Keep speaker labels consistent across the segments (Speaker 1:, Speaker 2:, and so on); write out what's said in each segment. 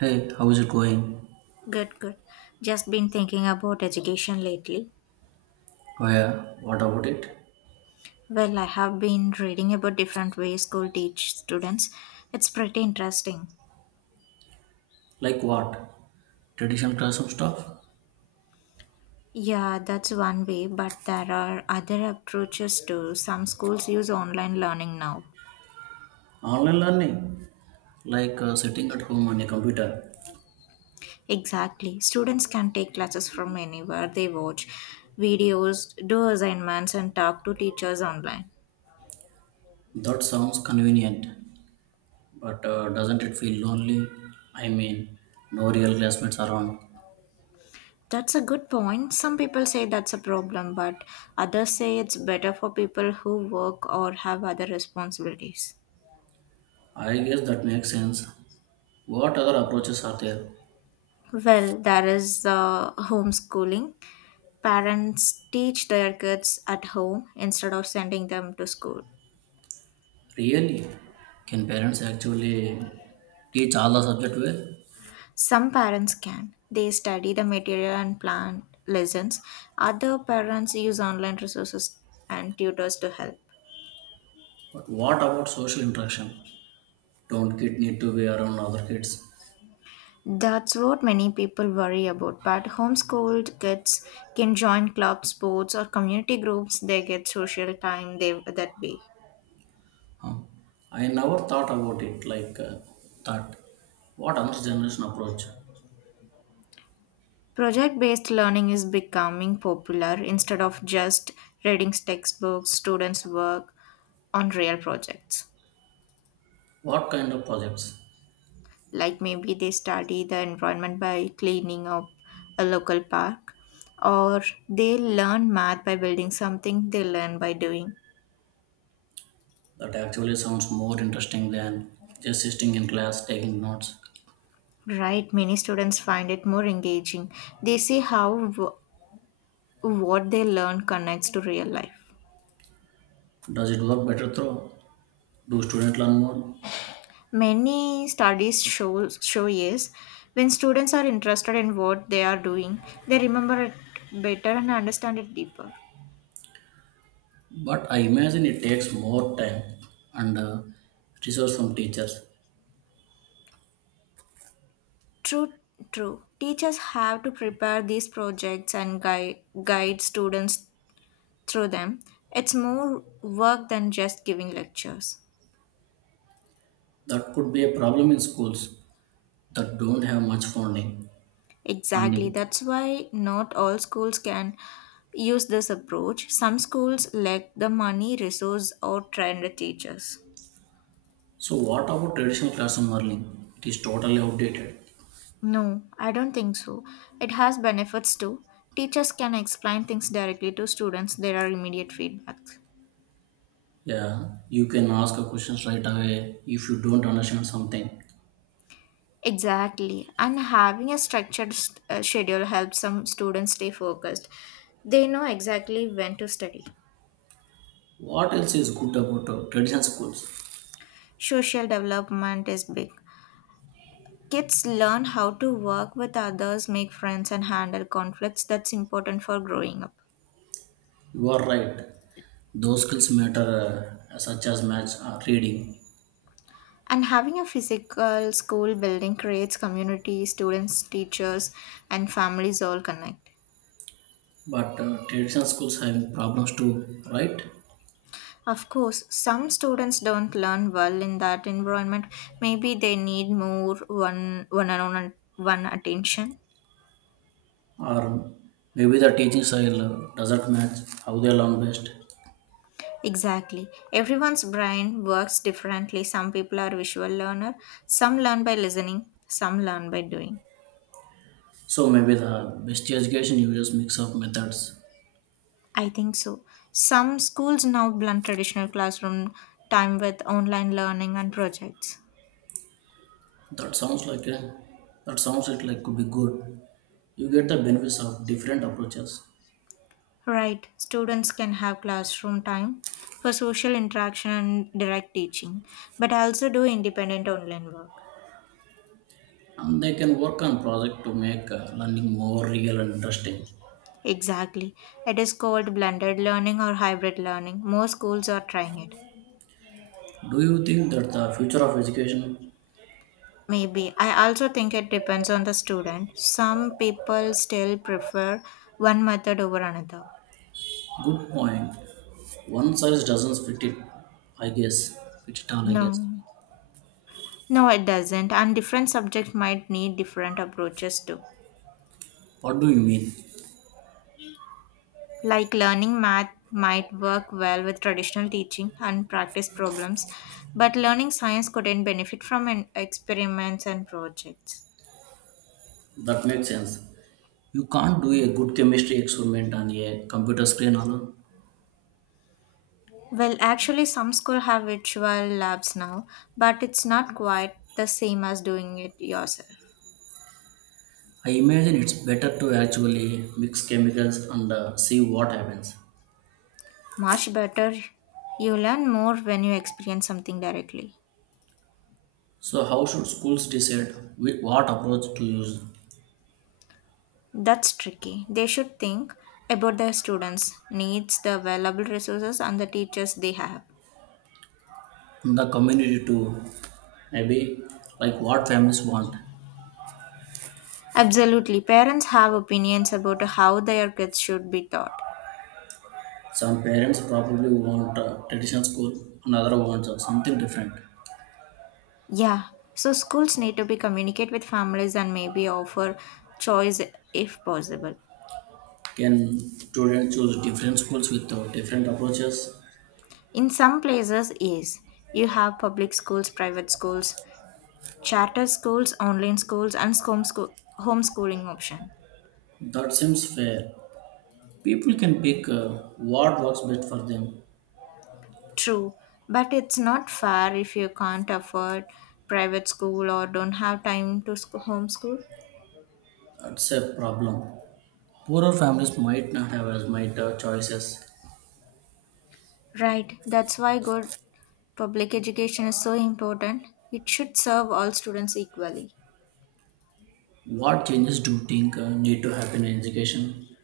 Speaker 1: Hey, how is it going?
Speaker 2: Good, good. Just been thinking about education lately.
Speaker 1: Oh yeah, what about it?
Speaker 2: Well, I have been reading about different ways school teach students. It's pretty interesting.
Speaker 1: Like what? Traditional classroom stuff?
Speaker 2: Yeah, that's one way, but there are other approaches too. Some schools use online learning now.
Speaker 1: Online learning? Like sitting at home on a computer?
Speaker 2: Exactly. Students can take classes from anywhere. They watch videos, do assignments, and talk to teachers online.
Speaker 1: That sounds convenient, but doesn't it feel lonely? I mean, no real classmates around.
Speaker 2: That's a good point. Some people say that's a problem, but others say it's better for people who work or have other responsibilities.
Speaker 1: I guess that makes sense. What other approaches are there?
Speaker 2: Well, there is the homeschooling. Parents teach their kids at home instead of sending them to school.
Speaker 1: Really? Can parents actually teach all the subject well?
Speaker 2: Some parents can. They study the material and plan lessons. Other parents use online resources and tutors to help.
Speaker 1: But what about social interaction? Don't kids need to be around other kids?
Speaker 2: That's what many people worry about. But homeschooled kids can join club sports or community groups. They get social time that way.
Speaker 1: Huh. I never thought about it like that. What another generation approach?
Speaker 2: Project based learning is becoming popular instead of just reading textbooks, students work on real projects.
Speaker 1: What kind of projects?
Speaker 2: Like maybe they study the environment by cleaning up a local park, or they learn math by building something they learn by doing.
Speaker 1: That actually sounds more interesting than just sitting in class taking notes.
Speaker 2: Right, many students find it more engaging. They see what they learn connects to real life.
Speaker 1: Does it work better through? Do students learn more?
Speaker 2: Many studies show yes, when students are interested in what they are doing, they remember it better and understand it deeper.
Speaker 1: But I imagine it takes more time and resource from teachers.
Speaker 2: True, True. Teachers have to prepare these projects and guide students through them. It's more work than just giving lectures.
Speaker 1: That could be a problem in schools that don't have much funding.
Speaker 2: Exactly.
Speaker 1: Funding.
Speaker 2: That's why not all schools can use this approach. Some schools lack the money, resource, or trained teachers.
Speaker 1: So what about traditional classroom learning? It is totally outdated.
Speaker 2: No, I don't think so. It has benefits too. Teachers can explain things directly to students, there are immediate feedbacks.
Speaker 1: Yeah, you can ask a question right away if you don't understand something.
Speaker 2: Exactly. And having a schedule helps some students stay focused. They know exactly when to study.
Speaker 1: What else is good about traditional schools?
Speaker 2: Social development is big. Kids learn how to work with others, make friends, and handle conflicts. That's important for growing up.
Speaker 1: You are right. Those skills matter, such as maths or reading.
Speaker 2: And having a physical school building creates community, students, teachers, and families all connect.
Speaker 1: But traditional schools have problems too, right?
Speaker 2: Of course, some students don't learn well in that environment. Maybe they need more one on one attention.
Speaker 1: Or maybe the teaching style doesn't match how they learn best.
Speaker 2: Exactly. Everyone's brain works differently. Some people are visual learner, some learn by listening, some learn by doing.
Speaker 1: So maybe the best education uses mix of methods.
Speaker 2: I think so. Some schools now blend traditional classroom time with online learning and projects.
Speaker 1: That sounds like a, that sounds it like could be good. You get the benefits of different approaches.
Speaker 2: Right, students can have classroom time for social interaction and direct teaching, but also do independent online work.
Speaker 1: And they can work on project to make learning more real and interesting.
Speaker 2: Exactly. It is called blended learning or hybrid learning. More schools are trying it.
Speaker 1: Do you think that the future of education?
Speaker 2: Maybe. I also think it depends on the student. Some people still prefer one method over another.
Speaker 1: Good point. One size doesn't i guess fit it all, I guess.
Speaker 2: No. No, it doesn't, and different subjects might need different approaches too.
Speaker 1: What do you mean?
Speaker 2: Like learning math might work well with traditional teaching and practice problems, but learning science couldn't benefit from an experiments and projects.
Speaker 1: That makes sense. You can't do a good chemistry experiment on a computer screen alone.
Speaker 2: Well, actually, some schools have virtual labs now, but it's not quite the same as doing it yourself.
Speaker 1: I imagine it's better to actually mix chemicals and see what happens.
Speaker 2: Much better, you learn more when you experience something directly.
Speaker 1: So how should schools decide what approach to use?
Speaker 2: That's tricky. They should think about their students' needs, the available resources, and the teachers they have.
Speaker 1: The community too. Maybe like what families want.
Speaker 2: Absolutely. Parents have opinions about how their kids should be taught.
Speaker 1: Some parents probably want a traditional school, another wants something different.
Speaker 2: Yeah. So schools need to be communicate with families and maybe offer choice if possible.
Speaker 1: Can students choose different schools with different approaches?
Speaker 2: In some places, yes. You have public schools, private schools, charter schools, online schools, and home schooling option.
Speaker 1: That seems fair. People can pick what works best for them.
Speaker 2: True, but it's not fair if you can't afford private school or don't have time to homeschool.
Speaker 1: That's a problem. Poorer families might not have as much choices.
Speaker 2: Right, that's why good public education is so important. It should serve all students equally.
Speaker 1: What changes do you think need to happen in education?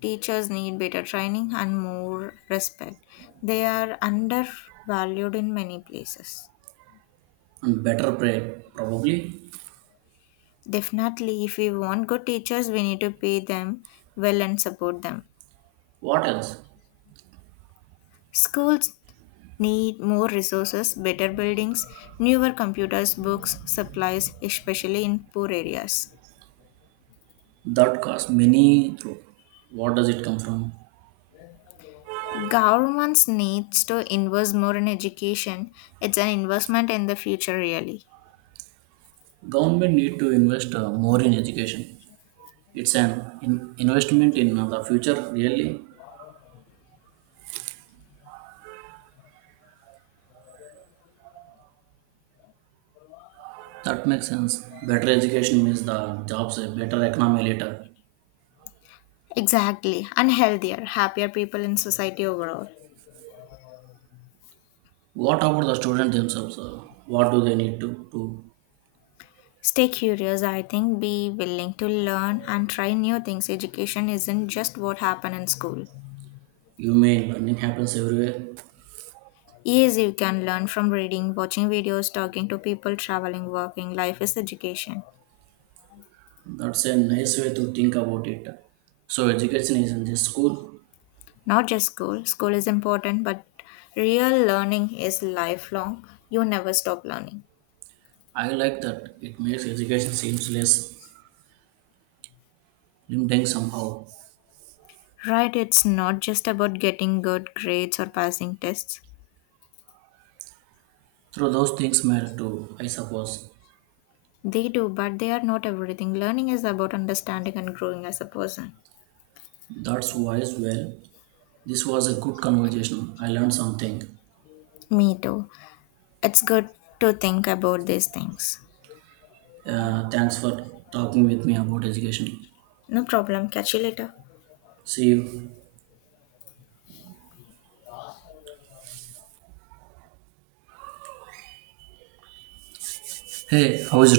Speaker 2: Teachers need better training and more respect. They are undervalued in many places.
Speaker 1: And better pay, probably.
Speaker 2: Definitely, if we want good teachers, we need to pay them well and support them.
Speaker 1: What else?
Speaker 2: Schools need more resources, better buildings, newer computers, books, supplies, especially in poor areas.
Speaker 1: That costs many through. What does it come from?
Speaker 2: Governments needs to invest more in education. It's an investment in the future really.
Speaker 1: Government need to invest more in education. It's an investment in the future, really. That makes sense. Better education means the jobs, a better economy later.
Speaker 2: Exactly. And healthier, happier people in society overall.
Speaker 1: What about the students themselves? What do they need to do?
Speaker 2: Stay curious, I think. Be willing to learn and try new things. Education isn't just what happened in school.
Speaker 1: You mean learning happens everywhere?
Speaker 2: Yes, you can learn from reading, watching videos, talking to people, traveling, working. Life is education.
Speaker 1: That's a nice way to think about it. So education is in this school.
Speaker 2: Not just school, school is important, but real learning is lifelong. You never stop learning.
Speaker 1: I like that. It makes education seems less limiting somehow.
Speaker 2: Right, it's not just about getting good grades or passing tests.
Speaker 1: So those things matter too, I suppose.
Speaker 2: They do, but they are not everything. Learning is about understanding and growing as a person.
Speaker 1: That's wise. Well, this was a good conversation. I learned something.
Speaker 2: Me too. It's good to think about these things.
Speaker 1: Thanks for talking with me about education.
Speaker 2: No problem. Catch you later.
Speaker 1: See you. Hey, how is